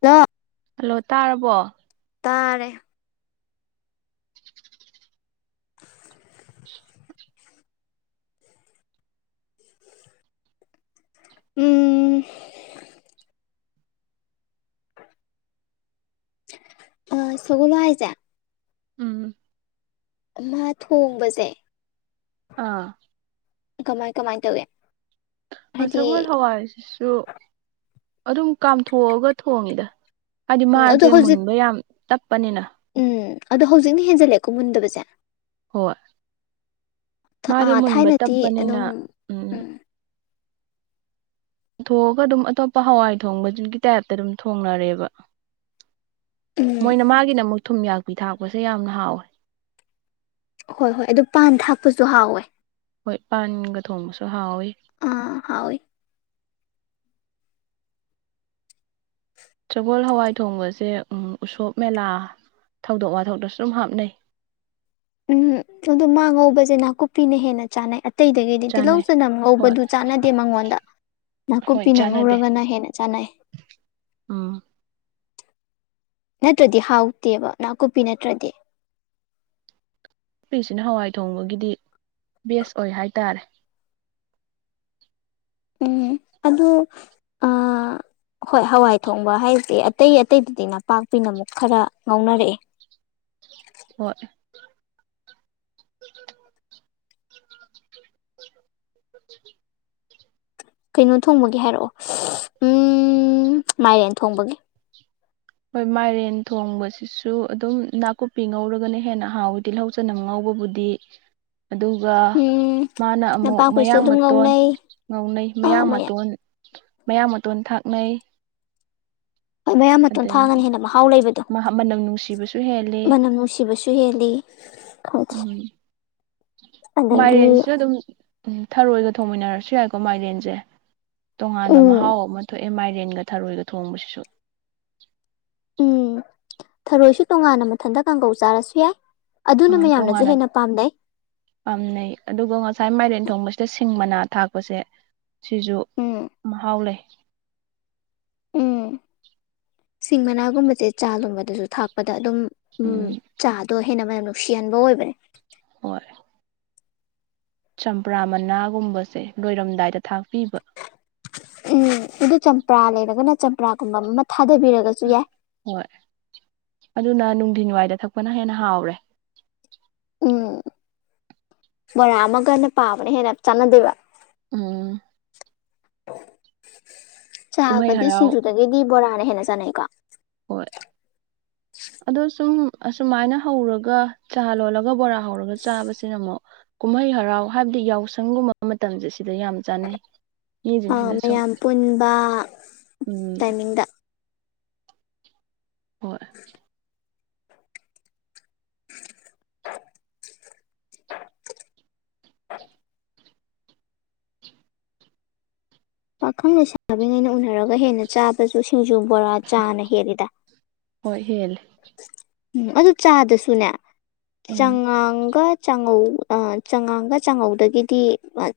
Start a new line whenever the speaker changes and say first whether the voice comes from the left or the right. left: ꯇ
right: ꯍꯜꯂꯣ ꯇꯥꯔꯕꯣ
left: ꯇꯥꯔꯦ ꯎꯝ ꯑ ꯁꯒ ꯂꯣ ꯍꯥꯏꯖ
right: ꯎꯝ
left: ꯃꯥ ꯊꯣꯡꯕꯁꯦ
right: ꯑꯥ
left: ꯀꯃꯥꯏ ꯀꯃꯥꯏ ꯇꯧꯦ
right: ꯁꯒꯣꯜ ꯍꯋꯥꯏꯁꯤꯁꯨ ꯑꯗꯨꯝ ꯀꯥꯝꯊꯣꯛꯑꯒ ꯊꯣꯡꯉꯤꯗ ꯍꯥꯏꯗꯤ
left: ꯎꯝ
right: ꯃꯥꯁꯦ
left: ꯑꯗꯣ ꯍꯧꯖꯤꯛ
right: ꯃꯨꯟꯕ ꯌꯥꯝ ꯇꯞꯄꯅꯤꯅ
left: ꯎꯝ ꯑꯗꯣ ꯍꯧꯖꯤꯛꯅ ꯍꯦꯟꯖꯜꯂꯛꯑꯦꯀꯣ ꯃꯨꯟꯗꯕꯁꯦ
right: ꯍꯣꯏ ꯃꯥꯗꯤ
left: ꯑꯥ
right: ꯃꯨꯟꯕ
left: ꯊꯥꯏꯅꯗꯤ
right: ꯇꯞꯄꯅꯤꯅ
left: ꯑꯗꯨꯝ
right: ꯎꯝ ꯊꯣꯛꯑꯒ ꯑꯗꯨꯝ ꯑꯇꯣꯞꯄ ꯍꯋꯥꯏ ꯊꯣꯡꯕꯗꯨꯒꯤ ꯇꯥꯏꯞꯇ ꯑꯗꯨꯝ ꯊꯣꯡꯅꯔꯦꯕ
left: ꯎꯝ
right: ꯃꯣꯏꯅ ꯃꯥꯒꯤꯅ ꯑꯃꯨꯛ ꯊꯨꯝ ꯌꯥꯛꯄꯤ ꯊꯥꯛꯄꯁꯦ ꯌꯥꯝꯅ ꯍꯥꯎꯋꯦ
left: ꯍꯣꯏ ꯍꯣꯏ ꯑꯗꯨ ꯄꯥꯟ ꯊꯥꯛꯄꯁꯨ ꯍꯥꯎꯋꯦ
right: ꯍꯣꯏ ꯏꯄꯥꯟꯒ ꯊꯣꯡꯕꯁꯨ ꯍꯥꯎꯋꯤ
left: ꯑꯥ ꯍꯥꯎꯣꯏ
right: ꯇꯕꯣꯜ ꯍꯋꯥꯏ ꯊꯣꯡꯕꯁꯦ ꯎꯁꯣꯞ ꯃꯦꯂꯥ ꯊꯧꯗꯣꯛ ꯋꯥꯊꯣꯛꯇꯁꯨ ꯑꯗꯨꯨꯝ ꯍꯥꯞꯅꯩ
left: ꯎꯝ ꯑꯗꯣ ꯃꯥ ꯉꯧꯕꯁꯦ ꯅꯥꯀꯨꯞꯄꯤꯅ ꯍꯦꯟꯅ ꯆꯥꯅꯩ ꯑꯇꯩꯗꯒꯤꯗꯤ ꯇꯤꯜꯍꯧ
right: ꯆꯥꯅꯩ
left: ꯆꯅꯝ
right: ꯍꯣꯏ
left: ꯉꯧꯕꯗꯨ ꯆꯥꯟꯅꯗꯦ ꯃꯉꯣꯟꯗ ꯅꯥꯀꯨꯞꯄꯤꯅ ꯉꯧꯔꯒꯅ ꯍꯦꯟꯅ ꯆꯥꯟꯅꯩ
right: ꯑ
left: ꯅꯠꯇ꯭ꯔꯗꯤ ꯍꯥꯎꯇꯦꯕ ꯅꯥꯀꯨꯞꯄꯤ ꯅꯠꯇ꯭ꯔꯗꯤ
right: ꯄꯤꯁꯤꯅ ꯍꯋꯥꯏ ꯊꯣꯡꯕꯒꯤꯗꯤ ꯕꯦꯁ ꯑꯣꯏ ꯍꯥꯏꯇꯥꯔꯦ
left: ꯎꯝ ꯑꯗꯨ ꯑ ꯍꯣꯏ ꯍꯋꯥꯏ ꯊꯣꯡꯕ ꯍꯥꯏꯁꯦ ꯑꯇꯩ ꯑꯇꯩꯗꯗꯤ ꯅꯄꯥꯛꯄꯤꯅ ꯑꯃꯨꯛ ꯈꯔ ꯉꯥꯎꯅꯔꯛꯑꯦ
right: ꯍꯣꯏ [inaudible]
left: ꯀꯩꯅꯣ ꯊꯣꯡꯕꯒꯤ ꯍꯥꯏꯔꯛꯑꯣ ꯎ ꯃꯥꯏꯔꯦꯟ ꯊꯣꯡꯕꯒꯤ
right: ꯍꯣꯏ ꯃꯥꯏꯔꯦꯟ ꯊꯣꯡꯕꯁꯤꯁꯨ ꯑꯗꯨꯝ ꯅꯥꯀꯨꯞꯄꯤ ꯉꯧꯔꯒꯅ ꯍꯦꯟꯅ ꯍꯥꯎꯋꯤ ꯇꯤꯜꯍꯧ ꯐꯆꯅ ꯉꯥꯎꯕꯕꯨꯗꯤ ꯑꯗꯨꯒ
left: ꯎꯝ
right: ꯃꯥꯅ ꯑꯃꯨꯛ
left: ꯅꯄꯥꯛꯄꯤꯁꯨ
right: ꯃꯌꯥꯡ
left: ꯑꯗꯨꯝ
right: ꯃꯇꯣꯟ
left: ꯉꯧꯅꯩ
right: ꯉꯧꯅꯩ
left: ꯑꯥ
right: ꯃꯌꯥꯡ
left: ꯃꯌꯥꯝ
right: ꯃꯇꯣꯟ ꯃꯌꯥꯝ ꯃꯇꯣꯟ ꯊꯥꯛꯅꯩ
left: ꯍ ꯃꯌꯥꯝ ꯃꯇꯣ
right: ꯑꯗꯒꯤ
left: ꯊꯥꯡꯒꯅ ꯍꯦꯟꯅ ꯃꯍꯥꯎ ꯂꯩꯕꯗꯣ
right: ꯃꯅꯝ ꯅꯨꯡꯁꯤꯕꯁꯨ ꯍꯦꯜꯂꯤ
left: ꯃꯅꯝ ꯅꯨꯡꯁꯤꯕꯁꯨ ꯍꯦꯜꯂꯤ
right: ꯎꯝ
left: ꯑꯗꯒꯤ
right: ꯃꯥꯏꯔꯦꯟꯁꯤꯁꯨ ꯑꯗꯨꯝ ꯊꯔꯣꯏꯒ ꯊꯣꯡꯃꯤꯟꯅꯔꯁꯨ ꯌꯥꯏꯀꯣ ꯃꯥꯏꯔꯦꯟꯁꯦ ꯇꯣꯉꯥꯟꯕ
left: ꯎꯝ
right: ꯃꯍꯥꯎ ꯑꯃ ꯊꯣꯛꯑꯦ ꯃꯥꯏꯔꯦꯟꯒ ꯊꯔꯣꯏꯒ ꯊꯣꯡꯕꯁꯤꯁꯨ
left: ꯎꯝ ꯊꯔꯣꯏꯁꯨ ꯇꯣꯡꯉꯥꯟꯅ ꯃꯊꯟꯇ ꯀꯥꯡꯒꯧ ꯆꯥꯔꯁꯨ ꯌꯥꯏ ꯑꯗꯨꯅ
right: ꯑ
left: ꯃꯌꯥꯝꯅꯁꯨ
right: ꯇꯣꯉꯅ
left: ꯍꯦꯟꯅ ꯄꯥꯝꯅꯩ
right: ꯄꯥꯝꯅꯩ ꯑꯗꯨꯒ ꯉꯁꯥꯏ ꯃꯥꯏꯔꯦꯟ ꯊꯣꯡꯕꯁꯤꯗ ꯁꯤꯡ ꯃꯅꯥ ꯊꯥꯛꯄꯁꯦ ꯁꯤꯁꯨ
left: ꯎꯝ
right: ꯃꯍꯥꯎ ꯂꯩ
left: ꯎꯝ ꯁꯤꯡ ꯃꯅꯥꯒꯨꯝꯕꯁꯦ ꯆꯥꯒꯨꯝꯕꯗꯁꯨ ꯊꯥꯛꯄꯗ ꯑꯗꯨꯝ ꯎꯝ ꯆꯥꯗꯣ ꯍꯦꯟꯅ ꯃ ꯅꯨꯡꯁꯤꯍꯟꯕ ꯑꯣꯏꯕꯅꯦ
right: ꯍꯣꯏ ꯆꯝꯄ꯭ꯔꯥ ꯃꯅꯥꯒꯨꯝꯕꯁꯦ ꯂꯣꯏꯔꯝꯗꯥꯏꯗ ꯊꯥꯛꯄꯤꯕ
left: ꯎꯝ ꯑꯗꯨ ꯆꯝꯄ꯭ꯔꯥ ꯂꯩꯔꯒꯅ ꯆꯝꯄ꯭ꯔꯥꯒꯨꯝꯕ ꯑꯃ ꯊꯥꯗꯕꯤꯔꯒꯁꯨ ꯌꯥꯏ
right: ꯍꯣꯏ ꯑꯗꯨꯅ ꯅꯨꯡꯊꯤꯟꯋꯥꯏꯗ ꯊꯛꯄꯅ ꯍꯦꯟꯅ ꯍꯥꯎꯔꯦ
left: ꯎꯝ ꯕꯣꯔꯥ ꯑꯃꯒꯟꯅ ꯄꯥꯕꯅ ꯍꯦꯟꯅ ꯆꯥꯟꯅꯗꯦꯕ
right: ꯎꯝ ꯀꯨꯝꯍꯩ
left: ꯆꯥꯒꯗꯤ
right: ꯍꯔꯥꯎ
left: ꯁꯤꯡꯖꯨꯗꯒꯤꯗꯤ ꯕꯣꯔꯥꯅ ꯍꯦꯟꯅ ꯆꯥꯅꯩꯀꯣ
right: ꯍꯣꯏ ꯑꯗꯣ ꯁꯨꯝ ꯑꯁꯨꯃꯥꯏꯅ ꯍꯧꯔꯒ ꯆꯥ ꯂꯣꯜꯂꯒ ꯕꯣꯔꯥ ꯍꯧꯔꯒ ꯆꯥꯕꯁꯤꯅ ꯑꯃꯨꯛ ꯀꯨꯝꯍꯩ ꯍꯔꯥꯎ ꯍꯥꯏꯕꯗꯤ ꯌꯥꯎꯁꯪꯒꯨꯝꯕ ꯃꯇꯝꯁꯦ ꯁꯤꯗ ꯌꯥꯝ ꯆꯥꯟꯅꯩ [unintelligible] ꯁꯨꯝ
left: ꯃꯌꯥꯝ ꯄꯨꯟꯕ
right: ꯎꯝ
left: ꯇꯥꯏꯃꯤꯡꯗ
right: ꯍꯣꯏ
left: [inaudible] [inaudible] ꯄꯥꯈꯪꯅ ꯁꯥꯕꯤꯉꯩꯅ ꯎꯅꯔꯒ ꯍꯦꯟꯅ ꯆꯥꯕꯁꯨ ꯁꯤꯡꯖꯨ ꯕꯣꯔꯥ ꯆꯥꯅ ꯍꯦꯜꯂꯤꯗ
right: ꯍꯣꯏ ꯍꯦꯜꯂꯤ
left: ꯎꯝ ꯑꯗꯨ ꯆꯥꯗꯁꯨꯅꯦ
right: ꯎꯝ
left: ꯆꯉꯥꯡꯒ ꯆꯉꯧ ꯆꯉꯥꯡꯒ ꯆꯥꯉꯧꯗꯒꯤꯗꯤ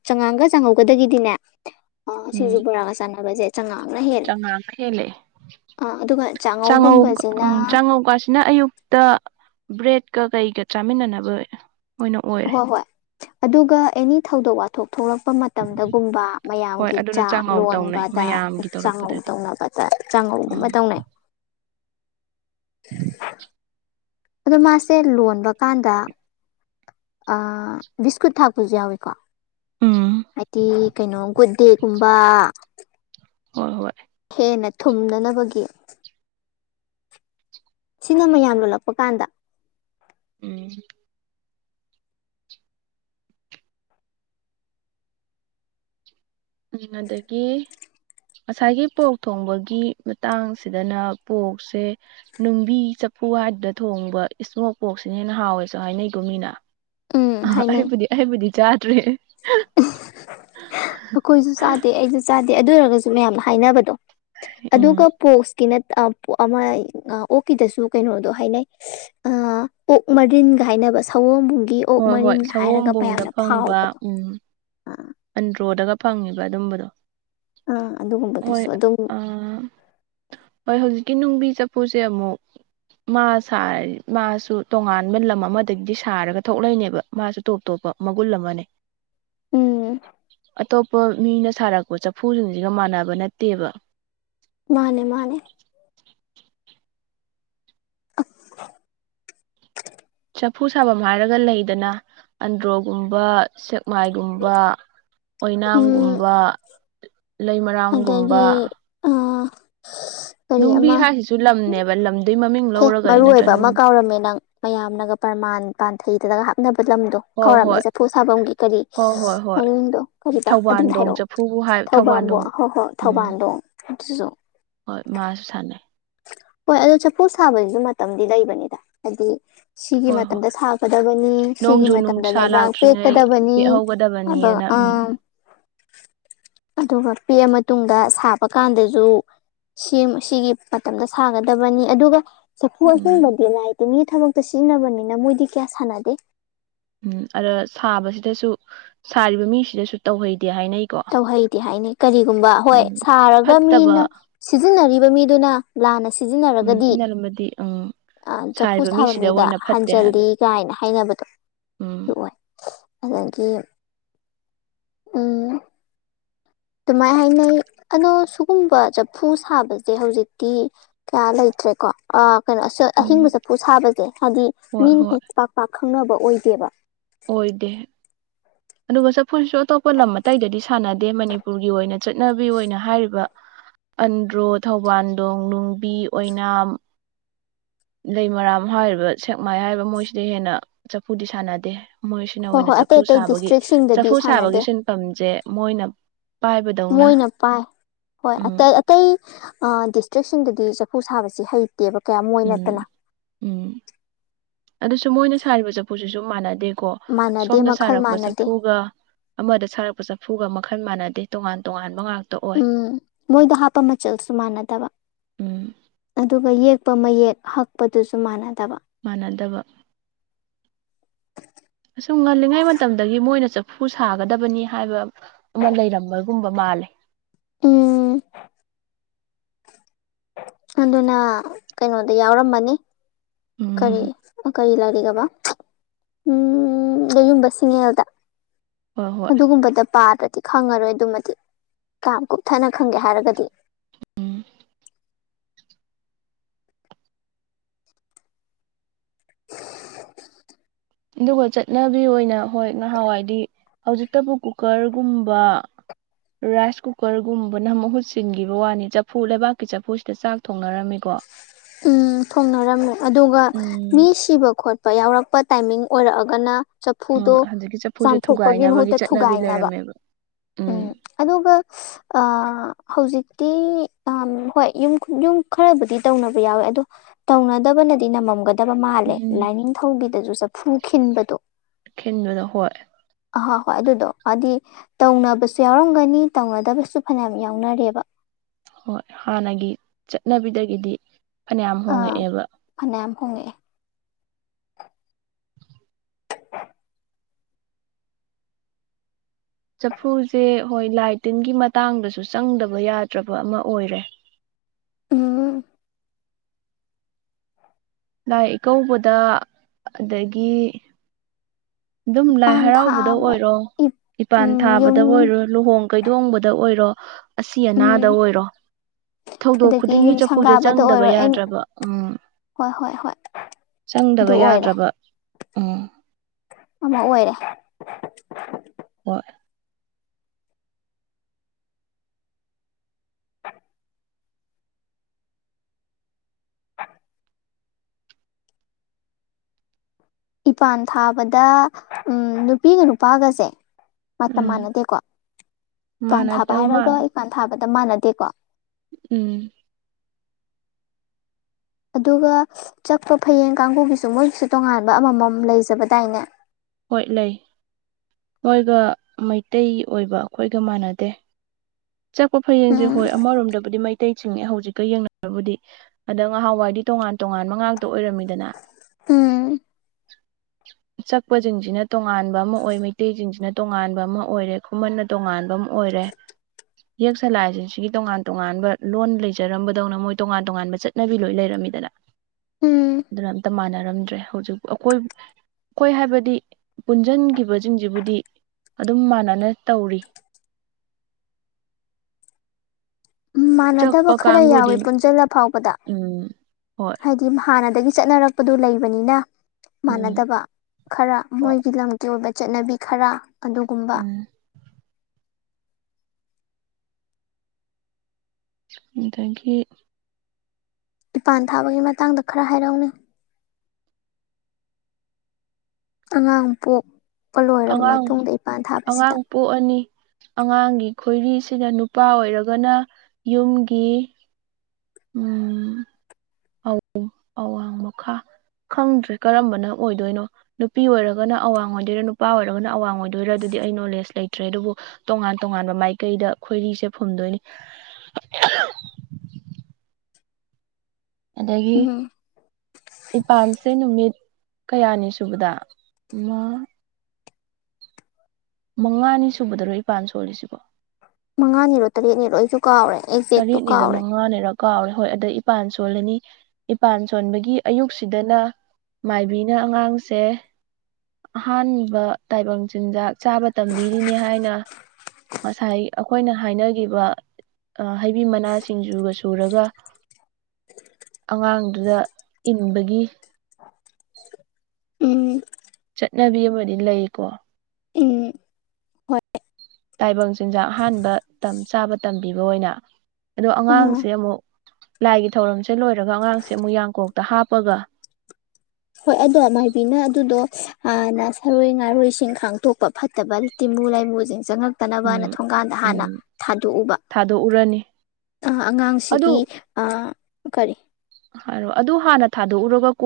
left: ꯆꯉꯥꯡꯒ ꯆꯪꯉꯧꯒꯗꯒꯤꯗꯤꯅꯦ ꯑꯣ ꯁꯤꯡꯖꯨ ꯕꯣꯔꯥꯒ ꯁꯆꯟꯅꯕꯁꯦ ꯆꯉꯝꯅ ꯍꯦꯜ
right: ꯆꯥꯉꯥ ꯅ ꯍꯦꯜꯂꯛꯑꯦ ꯆꯉꯧ
left: ꯆꯥꯉꯧꯒꯨꯝꯕꯁꯤꯅ
right: ꯎꯝ ꯆꯉꯧꯀꯁꯤꯅ ꯑꯌꯨꯛ ꯇ ꯕ꯭ꯔꯦꯗꯀ ꯀꯩꯒ ꯆꯥꯃꯤꯟꯅꯅꯕ ꯑꯣꯏꯅ ꯑꯣꯏꯔꯦ
left: ꯍꯣꯏ ꯍꯣꯏ ꯑꯗꯨꯒ ꯑꯦꯅꯤ ꯊꯧꯗꯣꯛ ꯋꯥꯊ ꯊꯣꯛ ꯊꯣꯛꯂꯛꯄ ꯃꯇꯝꯗꯒꯨꯝꯕ
right: ꯍꯣꯏ
left: ꯃꯌꯥꯝꯒꯤ
right: ꯑꯗꯨꯅ
left: ꯆꯥ
right: ꯆꯥꯉꯧ ꯇꯧꯅꯩ
left: ꯂꯣꯟꯕꯗ
right: ꯃꯌꯥꯝꯒꯤ
left: ꯆꯥꯛꯉꯧ
right: ꯇꯧꯔꯛꯄꯗꯗꯤ
left: ꯇꯧꯅꯕ ꯆꯥꯉꯧ ꯒꯨꯝꯕ
right: ꯎꯝ
left: ꯇꯧꯅꯩ
right: [unintelligible]
left: ꯑꯗꯣ ꯃꯥꯁꯦ ꯂꯣꯟꯕ ꯀꯥꯟꯗ ꯕꯤꯁꯀꯨꯠ ꯊꯥꯛꯄꯁꯨ ꯌꯥꯎꯋꯀꯣ
right: ꯎꯝ
left: ꯍꯥꯏꯗꯤ ꯀꯩꯅꯣ ꯒꯨꯗ ꯗꯦꯒꯨꯝꯕ
right: ꯍꯣꯏ ꯍꯣꯏ
left: ꯍꯦꯟꯅ ꯊꯨꯝꯅꯅꯕꯒꯤ ꯁꯤꯅ ꯃ ꯌꯥꯝ ꯂꯣꯜꯂꯛꯄ ꯀꯥꯟꯗ
right: ꯎꯝ ꯎꯝ ꯑꯗꯒꯤ ꯉꯁꯥꯏꯒꯤ ꯄꯣꯛ ꯊꯣꯡꯕꯒꯤ ꯃꯇꯥꯡꯁꯤꯗꯅ ꯄꯣꯛꯁꯦ ꯅꯨꯡꯕꯤ ꯆꯐꯨ ꯍꯥꯏꯗꯨꯗ ꯊꯣꯡꯕ ꯏꯁꯃꯣꯛ ꯄꯣꯛꯁꯤꯅ ꯍꯦꯟꯅ ꯍꯥꯎꯋꯦꯁꯨ ꯍꯥꯏꯅꯩꯒꯨꯝ ꯃꯤꯅ
left: ꯎꯝ
right: ꯑ
left: ꯍꯥꯏꯅꯩ
right: ꯑꯩꯕꯨꯗꯤ ꯑꯩꯕꯨꯗꯤ ꯆꯥꯗ꯭ꯔꯦ
left: ꯑꯩꯈꯣꯏꯁꯨ ꯆꯥꯗꯦ ꯑꯩꯁꯨ ꯆꯥꯗꯦ ꯑꯗꯨ ꯑꯣꯏꯔꯒꯁꯨ ꯃꯌꯥꯝꯅ ꯍꯥꯏꯅꯕꯗꯣ
right: ꯎꯝ
left: ꯑꯗꯨꯒ ꯄꯣꯛꯁꯀꯤ ꯅ ꯑꯃ ꯑꯣꯛꯀꯤꯗꯁꯨ ꯀꯩꯅꯣꯗꯣ ꯍꯥꯏꯅꯩ ꯑ ꯑꯣꯛ ꯃꯔꯤꯟꯒ ꯍꯥꯏꯅꯕ ꯁꯑꯣꯡꯕꯨꯡꯒꯤ ꯑꯣꯛ
right: ꯍꯣꯏ ꯍꯣꯏ
left: ꯃꯔꯤꯟꯒ ꯍꯥꯏꯔꯒ
right: ꯁꯑꯣꯝꯕꯨꯡꯗ
left: ꯃꯌꯥꯝꯅ
right: ꯐꯪꯕ
left: ꯐꯥꯎꯕꯗꯣ
right: ꯎꯝ
left: ꯑꯥ
right: ꯑꯟꯗ꯭ꯔꯣꯗꯒ ꯐꯪꯉꯤꯕ ꯑꯗꯨꯝꯕꯗꯣ
left: ꯑꯥ
right: ꯍꯣꯏ
left: ꯑꯗꯨꯒꯨꯝꯕꯗꯨꯁꯨ ꯑꯗꯨꯝ
right: ꯑ ꯍꯣꯏ ꯍꯧꯖꯤꯛꯀꯤ ꯅꯨꯡꯕꯤ ꯆꯥꯐꯨꯁꯦ ꯑꯃꯨꯛ ꯃꯥ ꯃꯥꯁꯨ ꯇꯣꯉꯥꯟꯕ ꯂꯝ ꯑꯃꯗꯒꯤꯗꯤ ꯁꯥꯔꯒ ꯊꯣꯛꯂꯛꯏꯅꯦꯕ ꯃꯥꯁꯨ ꯇꯣꯞ ꯇꯣꯞꯄ ꯃꯒꯨꯟ ꯑꯃꯅꯦ
left: ꯎꯝ
right: ꯑꯇꯣꯞꯄ ꯃꯤꯅ ꯁꯥꯔꯛꯄ ꯆꯐꯨꯁꯤꯡꯁꯤꯒ ꯃꯥꯟꯅꯕ ꯅꯠꯇꯦꯕ
left: ꯃꯥꯅꯦ ꯃꯥꯅꯦ
right: ꯆꯐꯨ ꯁꯥꯐꯝ ꯍꯥꯏꯔꯒ ꯂꯩꯗꯅ ꯑꯟꯗ꯭ꯔꯣꯒꯨꯝꯕ ꯁꯦꯛꯃꯥꯏꯒꯨꯝꯕ
left: ꯎꯝ
right: ꯑꯣꯏꯅꯥꯝꯒꯨꯝꯕ ꯂꯩ ꯃꯔꯥꯝꯒꯨꯝꯕ
left: ꯑꯗꯒꯤ ꯑ ꯑꯁ
right: ꯅꯨꯡꯕꯤ ꯍꯥꯏꯁꯤꯁꯨ ꯂꯝꯅꯦꯕ ꯂꯝ
left: ꯍꯦ ꯃꯔꯨꯑꯣꯏꯕ ꯑꯃ ꯀꯥꯎꯔꯝꯃꯦ ꯅꯪ ꯃꯌꯥꯝꯅꯒ ꯄ꯭ꯔꯃꯥꯟ ꯄꯥꯟꯊꯩꯗꯒ ꯍꯥꯞꯅꯕ ꯂꯝꯗꯣ
right: ꯍꯣꯏ ꯍꯣꯏ
left: ꯀꯥꯎꯔꯝꯃꯦ ꯆꯐꯨ ꯁꯥꯐꯝꯒꯤ ꯀꯔꯤ
right: ꯍꯣꯏ ꯍꯣꯏ ꯍꯣꯏ
left: ꯃꯃꯤꯡꯗꯣ ꯀꯔꯤꯕ ꯑꯗꯨꯝꯇꯒ
right: ꯊꯧꯕꯥꯟꯗꯣꯡ
left: ꯍꯥꯏꯔꯛꯑꯣ
right: ꯆꯐꯨꯕꯨ ꯍꯥꯏ ꯊꯧꯕꯥꯟꯗꯣꯡ
left: ꯊꯧꯕꯥꯜꯗꯣꯡ ꯍꯣꯏ ꯍꯣꯏ
right: ꯎꯝ
left: ꯊꯧꯕꯥꯜꯗꯣꯡ ꯑꯗꯨꯁꯨ
right: ꯍꯣꯏ ꯃꯥꯁꯨ ꯁꯥꯟꯅꯩ
left: ꯍꯣꯏ ꯑꯗ ꯆꯥꯐꯨ ꯁꯥꯕꯁꯤꯁꯨ ꯃꯇꯝꯗꯤ ꯂꯩꯕꯅꯤꯗ ꯍꯥꯏꯗꯤ ꯁꯤꯒꯤ
right: ꯍꯣꯏ ꯍꯣꯏ
left: ꯃꯇꯝꯗ ꯁꯥꯒꯗꯕꯅꯤ ꯁꯤꯒꯤ
right: ꯅꯣꯡꯖꯨ
left: ꯃꯇꯝꯗ
right: ꯅꯨꯡꯁꯥ
left: ꯂꯩꯕꯥꯛ
right: ꯂꯥꯛꯇ꯭ꯔꯤꯉꯩ
left: ꯄꯦꯛꯀꯗꯕꯅꯤ ꯑꯗꯣ
right: ꯍꯦꯛꯍꯧꯒꯗꯕꯅꯤꯅ
left: ꯑ
right: [inaudible]
left: ꯑꯗꯨꯒ ꯄꯦꯛꯑ ꯃꯇꯨꯡꯗ ꯁꯥꯕ ꯀꯥꯟꯗꯁꯨ ꯁꯤ ꯁꯤꯒꯤ ꯃꯇꯝꯗ ꯁꯥꯒꯗꯕꯅꯤ ꯑꯗꯨꯒ ꯆꯐꯨ
right: ꯎꯝ
left: ꯑꯁꯦꯡꯕꯗꯤ ꯂꯥꯏ ꯒꯤ ꯊꯕꯛꯇ ꯁꯤꯖꯤꯟꯅꯕꯅꯤꯅ ꯃꯣꯏꯗꯤ ꯀꯌꯥ ꯁꯥꯟꯅꯗꯦ
right: ꯎꯝ ꯑꯗ ꯁꯥꯕꯁꯤꯗꯁꯨ ꯁꯥꯔꯤꯕ ꯃꯤꯁꯤꯗꯁꯨ ꯇꯧꯍꯩꯗꯦ ꯍꯥꯏꯅꯩꯀꯣ
left: ꯇꯧꯍꯩꯗꯦ ꯍꯥꯏꯅꯩ ꯀꯔꯤꯒꯨꯝꯕ ꯍꯣꯏ
right: ꯎꯝ
left: ꯁꯥꯔꯒ
right: ꯐꯠꯇꯕ
left: ꯃꯤꯅ ꯁꯤꯖꯤꯟꯅꯔꯤꯕ ꯃꯤꯗꯨꯅ ꯂꯥꯟꯅ
right: ꯎꯝ
left: ꯁꯤꯖꯤꯟꯅꯔꯒꯗꯤ
right: ꯏꯟꯅꯔꯝꯃꯗꯤ ꯎꯝ
left: ꯆꯐꯨ
right: ꯁꯥꯔꯤꯕ
left: ꯁꯥꯕ
right: ꯃꯤꯁꯤꯗ
left: ꯃꯤꯗ
right: ꯑꯣꯏꯅ ꯐꯠꯇꯦ
left: ꯍꯟꯖꯤꯜꯂꯤ
right: ꯍꯥꯏꯕ
left: ꯀꯥꯏꯅ ꯍꯥꯏꯅꯕꯗꯣ
right: ꯎꯝ
left: ꯑꯗꯨ ꯑꯣꯏ ꯑꯗꯒꯤ ꯎꯝ ꯑꯗꯨꯃꯥꯏ ꯍꯥꯏꯅꯩ ꯑꯗꯣ ꯁꯨꯒꯨꯝꯕ ꯆꯐꯨ ꯁꯥꯕꯁꯦ ꯍꯧꯖꯤꯛꯇꯤ ꯀꯌꯥ ꯂꯩꯇ꯭ꯔꯦ ꯀꯣ ꯀꯩꯅꯣ
right: ꯎꯝ
left: ꯑꯍꯤꯡꯕ ꯆꯐꯨ ꯁꯥꯕꯁꯦ ꯍꯥꯏꯗꯤ
right: ꯍꯣꯏ
left: ꯃꯤꯅ
right: ꯍꯣꯏ
left: ꯍꯦꯛ ꯄꯥꯛ ꯄꯥꯛ ꯈꯪꯅꯕ ꯑꯣꯏꯗꯦꯕ
right: ꯑꯣꯏꯗꯦ ꯑꯗꯨꯒ ꯆꯐꯨꯁꯨ ꯑꯇꯣꯞꯄ ꯂꯝ ꯑꯇꯩꯗꯗꯤ ꯁꯥꯟꯅꯗꯦ ꯃꯅꯤ ꯄꯨꯔꯒꯤ ꯑꯣꯏꯅ ꯆꯠꯅꯕꯤ ꯑꯣꯏꯅ ꯍꯥꯏꯔꯤꯕ ꯑꯟꯗ꯭ꯔꯣ ꯊꯧꯕꯥꯜꯗꯣꯡ ꯅꯨꯡꯕꯤ ꯑꯣꯏꯅꯥꯝ ꯂꯩꯃꯔꯥꯝ ꯍꯥꯏꯔꯤꯕ ꯁꯦꯛꯃꯥꯏ ꯍꯥꯏꯔꯤꯕ ꯃꯣꯏꯁꯤꯗ ꯍꯦꯟꯅ ꯆꯐꯨꯗꯤ ꯁꯥꯟꯅꯗꯦ ꯃꯣꯏꯁꯤꯅ
left: ꯍꯣꯏ
right: ꯑꯣꯏꯅ
left: ꯍꯣꯏ ꯑꯇꯩ
right: ꯆꯐꯨ
left: ꯑꯇꯩ
right: ꯁꯥꯕꯒꯤ
left: ꯗꯤꯁꯇ꯭ꯔꯤꯛꯁꯤꯡꯗꯗꯤ
right: ꯆꯐꯨ ꯁꯥꯕꯒꯤ
left: ꯁꯥꯟꯅꯗꯦ
right: ꯁꯤꯟꯐꯝꯁꯦ ꯃꯣꯏꯅ ꯄꯥꯏꯕꯗꯧꯅ
left: ꯃꯣꯏꯅ ꯄꯥꯏ ꯍꯣꯏ
right: ꯎꯝ
left: ꯑꯇꯩ ꯑꯇꯩ ꯗꯤꯁꯇ꯭ꯔꯤꯛ ꯁꯤꯡꯗꯗꯤ ꯆꯐꯨ ꯁꯥꯕꯁꯤ ꯍꯩ ꯇꯦꯕ ꯃꯣꯏ
right: ꯎꯝ
left: ꯅꯠꯇꯅ
right: ꯎꯝ ꯑꯗꯨꯁꯨ ꯃꯣꯏꯅ ꯁꯥꯔꯤꯕ ꯆꯐꯨꯁꯤꯁꯨ ꯃꯥꯟꯅꯗꯦ ꯀꯣ
left: ꯃꯥꯟꯅꯗꯦ
right: ꯁꯣꯝꯗ
left: ꯃꯈꯜ
right: ꯁꯥꯔꯛꯄ
left: ꯃꯥꯟꯅꯗꯦ
right: ꯆꯐꯨꯒ ꯑꯃꯗ ꯁꯥꯔꯛꯄ ꯆꯐꯨꯒ ꯃꯈꯜ ꯃꯥꯟꯅꯗꯦ ꯇꯣꯉꯥꯟ ꯇꯣꯉꯥꯟꯕ ꯉꯥꯛꯇ ꯑꯣꯏ
left: ꯎꯝ ꯃꯣꯏꯗ ꯍꯥꯞꯄ ꯃꯆꯜꯁꯨ ꯃꯥꯟꯅꯗꯕ
right: ꯎꯝ
left: ꯑꯗꯨꯒ ꯌꯦꯛꯄ ꯃꯌꯦꯛ ꯍꯛꯄꯗꯨꯁꯨ ꯃꯥꯟꯅꯗꯕ
right: ꯃꯥꯟꯅꯗꯕ ꯁꯨꯝ ꯉꯜꯂꯤꯉꯩ ꯃꯇꯝꯗꯒꯤ ꯃꯣꯏꯅ ꯆꯐꯨ ꯁꯥꯒꯗꯕꯅꯤ ꯍꯥꯏꯕ ꯑꯃ ꯂꯩꯔꯝꯕꯒꯨꯝꯕ ꯃꯥꯜꯂꯦ
left: ꯎꯝ ꯑꯗꯨꯅ ꯀꯩꯅꯣꯗ ꯌꯥꯎꯔꯝꯃꯅꯤ ꯀꯔꯤ
right: ꯎꯝ
left: ꯀꯔꯤ ꯂꯥꯏꯔꯤꯛꯑꯕ ꯎꯝ [unintelligible] ꯁꯤꯡꯉꯦꯜꯗ
right: ꯍꯣꯏ ꯍꯣꯏ
left: ꯑꯗꯨꯒꯨꯝꯕꯗ ꯄꯥꯗꯗꯤ ꯈꯪꯉꯔꯣꯏ ꯑꯗꯨꯃꯗꯤ ꯌꯥꯝ ꯀꯨꯞꯊꯅ ꯈꯪꯒꯦ ꯍꯥꯏꯔꯒꯗꯤ
right: ꯎꯝ ꯑꯗꯨꯒ ꯆꯠꯅꯕꯤ ꯑꯣꯏꯅ ꯍꯣꯏ ꯅꯍꯥꯟꯋꯥꯏꯗꯤ ꯍꯧꯖꯤꯛꯇꯕꯨ ꯀꯨꯀꯔꯒꯨꯝꯕ ꯔꯥꯏꯁ ꯀꯨꯀꯔꯒꯨꯝꯕꯅ ꯃꯍꯨꯠ ꯁꯤꯟꯈꯤꯕ ꯋꯥꯅꯤ ꯆꯐꯨ ꯂꯩꯕꯥꯛꯀꯤ ꯆꯐꯨꯁꯤꯗ ꯆꯥꯛ ꯊꯣꯡꯅꯔꯝꯃꯤꯀꯣ
left: ꯎꯝ ꯊꯣꯡꯅꯔꯝꯃꯦ ꯑꯗꯨꯒ
right: ꯎꯝ
left: ꯃꯤ ꯁꯤꯕ ꯈꯣꯠ ꯌꯥꯎꯔꯛꯄ ꯇꯥꯏꯃꯤꯡ ꯑꯣꯏꯔꯛꯑꯒꯅ
right: ꯎꯝ
left: ꯆꯐꯨꯗꯣ
right: ꯍꯧꯖꯤꯛꯀꯤ ꯆꯐꯨꯁꯦ
left: ꯆꯥꯝꯊꯣꯛꯄꯒꯤ
right: ꯊꯨꯒꯥꯏꯅꯕꯒꯤ
left: ꯃꯍꯨꯠꯇ
right: ꯆꯠꯅꯕꯤ
left: ꯊꯨꯒꯥꯏꯅꯕ
right: ꯂꯩꯔꯝꯃꯦꯕ
left: ꯎꯝ ꯑꯗꯨꯒ ꯑꯥ ꯍꯧꯖꯤꯛꯇꯤ ꯍꯣꯏ ꯌꯨꯝ ꯌꯨꯝ ꯈꯔꯕꯨꯗꯤ ꯇꯧꯅꯕ ꯌꯥꯎꯋꯦ ꯑꯗꯣ ꯇꯧꯅꯗꯕꯅꯗꯤ ꯅꯃꯝꯒꯗꯕ ꯃꯥꯜꯂꯦ
right: ꯎꯝ
left: ꯂꯥꯏꯅꯤꯡ ꯊꯧꯒꯤꯗꯁꯨ ꯆꯐꯨ ꯈꯤꯟꯕꯗꯣ
right: ꯈꯤꯟꯕꯗꯣ ꯍꯣꯏ
left: ꯑꯍ ꯍꯣꯏ ꯑꯗꯨꯗꯣ ꯃꯥꯗꯤ ꯇꯧꯅꯕꯁꯨ ꯌꯥꯎꯔꯝꯒꯅꯤ ꯇꯧꯅꯗꯕꯁꯨ ꯐꯅꯌꯥꯝ ꯌꯥꯎꯅꯔꯦꯕ
right: ꯍꯣꯏ ꯍꯥꯟꯅꯒꯤ ꯆꯠꯅꯕꯤꯗꯒꯤꯗꯤ ꯐꯅꯌꯥꯝ
left: ꯑꯥ
right: ꯍꯣꯡꯉꯛꯑꯦꯕ
left: ꯐꯅꯌꯥꯝ ꯍꯣꯡꯉꯛꯑꯦ
right: ꯆꯐꯨꯁꯦ ꯍꯣꯏ ꯂꯥꯏ ꯇꯤꯟꯒꯤ ꯃꯇꯥꯡꯗꯁꯨ ꯆꯪꯗꯕ ꯌꯥꯗ꯭ꯔꯕ ꯑꯃ ꯑꯣꯏꯔꯦ
left: ꯎꯝ
right: ꯂꯥꯏ ꯏꯀꯧꯕꯗ ꯑꯗꯒꯤ ꯑꯗꯨꯝ ꯂꯥꯏ
left: ꯄꯥꯟ
right: ꯍꯔꯥꯎꯕꯗ
left: ꯊꯥꯕ
right: ꯑꯣꯏꯔꯣ ꯏꯄꯥꯟ
left: ꯎꯝ ꯌꯨꯝ
right: ꯊꯥꯕꯗ ꯑꯣꯏꯔꯣ ꯂꯨꯍꯣꯡ ꯀꯩꯗꯣꯡꯕꯗ ꯑꯣꯏꯔꯣ ꯑꯁꯤ ꯑꯅꯥꯗ
left: ꯎꯝ
right: ꯑꯣꯏꯔꯣ ꯊꯧꯗꯣꯛ
left: ꯑꯗꯒꯤ
right: ꯈꯨꯗꯤꯡꯒꯤ
left: ꯌꯨꯝ
right: ꯆꯐꯨꯁꯦ
left: ꯁꯪꯒꯥꯕꯗ
right: ꯆꯪꯗꯕ
left: ꯑꯣꯏꯔꯣ ꯑꯦꯟ
right: ꯌꯥꯗ꯭ꯔꯕ ꯎꯝ
left: ꯍꯣꯏ ꯍꯣꯏ ꯍꯣꯏ
right: ꯆꯪꯗꯕ
left: ꯑꯗꯨ ꯑꯣꯏꯔꯦ
right: ꯌꯥꯗ꯭ꯔꯕ ꯎꯝ
left: ꯑꯃ ꯑꯣꯏꯔꯦ
right: ꯍꯣꯏ
left: ꯏꯄꯥꯟ ꯊꯥꯕꯗ ꯎꯝ ꯅꯨꯄꯤꯒ ꯅꯨꯄꯥꯒꯁꯦ ꯃꯇꯝ
right: ꯎꯝ
left: ꯃꯥꯟꯅꯗꯦꯀꯣ ꯏꯄꯥꯟ ꯊꯥꯕ
right: ꯃꯥꯟꯅꯗꯕ
left: ꯍꯥꯏꯔꯒ
right: ꯃꯥꯜꯂꯦ
left: ꯏꯄꯥꯟ ꯊꯥꯕꯗ ꯃꯥꯟꯅꯗꯦꯀꯣ
right: ꯎꯝ
left: ꯑꯗꯨꯒ ꯆꯛꯄ ꯐꯌꯦꯡ ꯀꯥꯡꯕꯨꯒꯤꯁꯨ ꯃꯣꯏꯒꯤꯁꯨ ꯇꯣꯉꯥꯟꯕ ꯑꯃꯃꯝ ꯂꯩꯖꯕꯗꯥꯏꯅꯦ
right: ꯍꯣꯏ ꯂꯩ ꯃꯣꯏꯒ ꯃꯩꯇꯩ ꯑꯣꯏꯕ ꯑꯩꯈꯣꯏꯒ ꯃꯥꯟꯅꯗꯦ ꯆꯛꯄ ꯐꯌꯦꯡꯁꯦ
left: ꯎꯝ
right: ꯍꯣꯏ ꯑꯃꯔꯣꯝꯗꯕꯨꯗꯤ ꯃꯩꯇꯩꯆꯤꯡꯉꯦ ꯍꯧꯖꯤꯛꯀ ꯌꯦꯡꯅꯕꯨꯗꯤ ꯑꯗ ꯉꯍꯥꯟꯋꯥꯏꯗꯤ ꯇꯣꯉꯥꯟ ꯇꯣꯉꯥꯟꯕ ꯉꯥꯛꯇ ꯑꯣꯏꯔꯝꯃꯤꯗꯅ
left: ꯎꯝ
right: ꯆꯛꯄꯁꯤꯡꯁꯤꯅ ꯇꯣꯉꯥꯟꯕ ꯑꯃ ꯑꯣꯏ ꯃꯩꯇꯩꯁꯤꯡꯁꯤꯅ ꯇꯣꯉꯥꯟꯕ ꯑꯃ ꯑꯣꯏꯔꯦ ꯈꯨꯃꯟꯅ ꯇꯣꯉꯥꯟꯕ ꯑꯃ ꯑꯣꯏꯔꯦ ꯌꯦꯛ ꯁꯂꯥꯏꯁꯤ ꯁꯤꯒꯤ ꯇꯣꯉꯥꯟ ꯇꯣꯉꯥꯟꯕ ꯂꯣꯟ ꯂꯩꯖꯔꯝꯕꯗꯧꯅ ꯃꯣꯏ ꯇꯣꯉꯥꯟ ꯇꯣꯉꯥꯟꯕ ꯆꯠ ꯅꯕꯤ ꯂꯣꯏ ꯂꯩꯔꯝꯃꯤꯗꯅ
left: ꯎꯝ
right: ꯑꯗꯨꯅ ꯑꯝꯇ ꯃꯥꯟꯅꯔꯝꯗ꯭ꯔꯦ ꯍꯧꯖꯤꯛꯄꯨ ꯑꯈꯣꯏ ꯀꯣꯏ ꯍꯥꯏꯕꯗꯤ ꯄꯨꯟꯖꯟꯒꯤꯕ ꯖꯤꯡꯖꯤꯕꯨꯗꯤ ꯑꯗꯨꯝ ꯃꯥꯟꯅꯅ ꯇꯧꯔꯤ
left: ꯃꯥꯟꯅꯗꯕ
right: ꯆꯛꯄ
left: ꯈꯔ
right: ꯀꯥꯡꯕꯨꯗꯤ
left: ꯌꯥꯎꯌꯦ ꯄꯨꯟꯖꯜꯂ ꯐꯥꯎꯕꯗ
right: ꯎꯝ ꯍꯣꯏ
left: ꯍꯥꯏ ꯏꯝ ꯍꯥꯟꯅꯗꯒꯤ ꯆꯠꯅꯔꯛꯄꯗꯨ ꯂꯩꯕꯅꯤꯅ
right: ꯎꯝ
left: ꯃꯥꯟꯅꯗꯕ ꯈꯔ
right: ꯍꯣꯏ
left: ꯃꯣꯏꯒꯤ ꯂꯝꯇ꯭ꯌꯨꯕ ꯆꯠꯅꯕꯤ ꯈꯔ ꯑꯗꯨꯒꯨꯝꯕ
right: ꯎꯝ ꯑꯗꯒꯤ
left: ꯏꯄꯥꯟ ꯊꯥꯕꯒꯤ ꯃꯇꯥꯡꯗ ꯈꯔ ꯍꯥꯏꯔꯛꯎꯅꯦ ꯑꯉꯥꯡ ꯄꯣꯛꯄ ꯂꯣꯏꯔꯕ
right: ꯑꯉꯥꯡ
left: ꯃꯇꯨꯡꯗ ꯏꯄꯥꯟ ꯊꯥꯕꯁꯤꯗ
right: ꯑꯉꯥꯡ ꯄꯣꯛꯑꯅꯤ ꯑꯉꯥꯡꯒꯤ ꯈꯣꯏꯔꯤꯁꯤꯅ ꯅꯨꯄꯥ ꯑꯣꯏꯔꯒꯅ ꯌꯨꯝꯒꯤ ꯎꯝ ꯑꯥꯎ ꯑꯋꯥꯡ ꯃꯈꯥ ꯈꯪꯗ꯭ꯔꯦ ꯀꯔꯝꯕꯅ ꯑꯣꯏꯗꯣꯏꯅꯣ ꯅꯨꯄꯤ ꯑꯣꯏꯔꯒꯅ ꯑꯋꯥꯡ ꯑꯣꯏꯗꯣꯏꯔ ꯅꯨꯄꯥ ꯑꯣꯏꯔꯒꯅ ꯑꯋꯥꯡ ꯑꯣꯏꯗꯣꯏꯔꯥ ꯑꯗꯨꯗꯤ ꯑꯩ ꯅꯣꯂꯦꯖ ꯂꯩꯇ꯭ꯔꯦ ꯑꯗꯨꯕꯨ ꯇꯣꯉꯥꯟ-ꯇꯣꯉꯥꯟꯕ ꯃꯥꯏꯀꯩꯗ ꯈꯣꯏꯔꯤꯁꯦ ꯐꯨꯝꯗꯣꯏꯅꯤ꯫ ꯑꯗꯒꯤ
left: ꯎꯝ
right: ꯅꯤꯄꯥꯥꯟꯁꯦ ꯅꯨꯃꯤꯠ ꯀꯌꯥꯅꯤ ꯁꯨꯕꯗ ꯃꯉꯥꯅꯤ ꯁꯨꯕꯗꯔꯣ ꯏꯄꯥꯟ ꯁꯣꯜꯂꯤꯁꯤꯕꯣ
left: ꯃꯉꯥꯅꯤꯔꯣ ꯇꯔꯦꯠꯅꯤꯔꯣ ꯑꯩꯁꯨ ꯀꯥꯎꯔꯦ ꯑꯦꯛꯖꯦꯛꯇꯣ
right: ꯇꯔꯦꯠꯅꯤꯔ
left: ꯀꯥꯎꯔꯦ
right: ꯃꯉꯥꯅꯤꯔ ꯀꯥꯎꯔꯦ ꯍꯣꯏ ꯑꯗꯩ ꯏꯄꯥꯟ ꯁꯣꯜꯂꯅꯤ ꯏꯄꯥꯟ ꯁꯣꯟꯕꯒꯤ ꯑꯌꯨꯛꯁꯤꯗꯅ ꯃꯥꯏꯕꯤꯅ ꯑꯉꯥꯡꯁꯦ ꯑꯍꯥꯟꯕ ꯇꯥꯏꯕꯪ ꯆꯤꯟꯖꯥꯛ ꯆꯥꯕ ꯇꯝꯕꯤꯔꯤꯅꯤ ꯍꯥꯏꯅ ꯉꯁꯥꯏ ꯑꯩꯈꯣꯏꯅ ꯍꯥꯏꯅꯈꯤꯕ ꯍꯩꯕꯤ ꯃꯅꯥ ꯁꯤꯡꯖꯒ ꯁꯨꯔꯒ ꯑꯉꯥꯡꯗꯨꯗ ꯏꯟꯕꯒꯤ
left: ꯎꯝ
right: ꯆꯠꯅꯕꯤ ꯑꯃꯗꯤ ꯂꯩꯀꯣ
left: ꯎꯝ ꯍꯣꯏ
right: ꯇꯥꯏꯕꯪ ꯆꯤꯟꯖꯥꯛ ꯑꯍꯥꯟꯕ ꯇꯝ ꯆꯥꯕ ꯇꯝꯕꯤꯕ ꯑꯣꯏꯅ ꯑꯗꯣ
left: ꯎꯝ
right: ꯑꯉꯥꯡꯁꯦ ꯑꯃꯨꯛ ꯂꯥꯏꯒꯤ ꯊꯧꯔꯝꯁꯦ ꯂꯣꯏꯔꯒ ꯑꯉꯥꯡꯁꯦ ꯑꯃꯨꯌꯥꯡꯀꯣꯛꯇ ꯍꯥꯞꯄꯒ
left: ꯍꯣꯏ ꯑꯗꯣ ꯃꯥꯏꯕꯤꯅ ꯑꯗꯨꯗꯣ ꯍꯥꯟꯅ ꯁꯥꯔꯣꯏ ꯉꯥꯔꯣꯏꯁꯤꯡ ꯈꯥꯡꯇꯣꯛꯄ ꯐꯠꯇꯕ ꯇꯤꯃꯨ ꯂꯩꯃꯨꯁꯤꯡ ꯆꯪꯉꯛꯇꯅꯕꯅ
right: ꯎꯝ
left: ꯊꯣꯡꯒꯥꯟꯗ
right: ꯎꯝ
left: ꯍꯥꯟꯅ ꯊꯥꯗꯣꯛꯎꯕ
right: ꯊꯥꯗꯣꯛꯎꯔꯅꯤ ꯑꯗꯨ
left: ꯑꯉꯥꯡꯁꯤꯒꯤ ꯀꯔꯤ
right: ꯍꯥꯏꯔꯣ ꯑꯗꯨ ꯍꯥꯟꯅ ꯊꯥꯗꯣꯛꯎꯔꯒ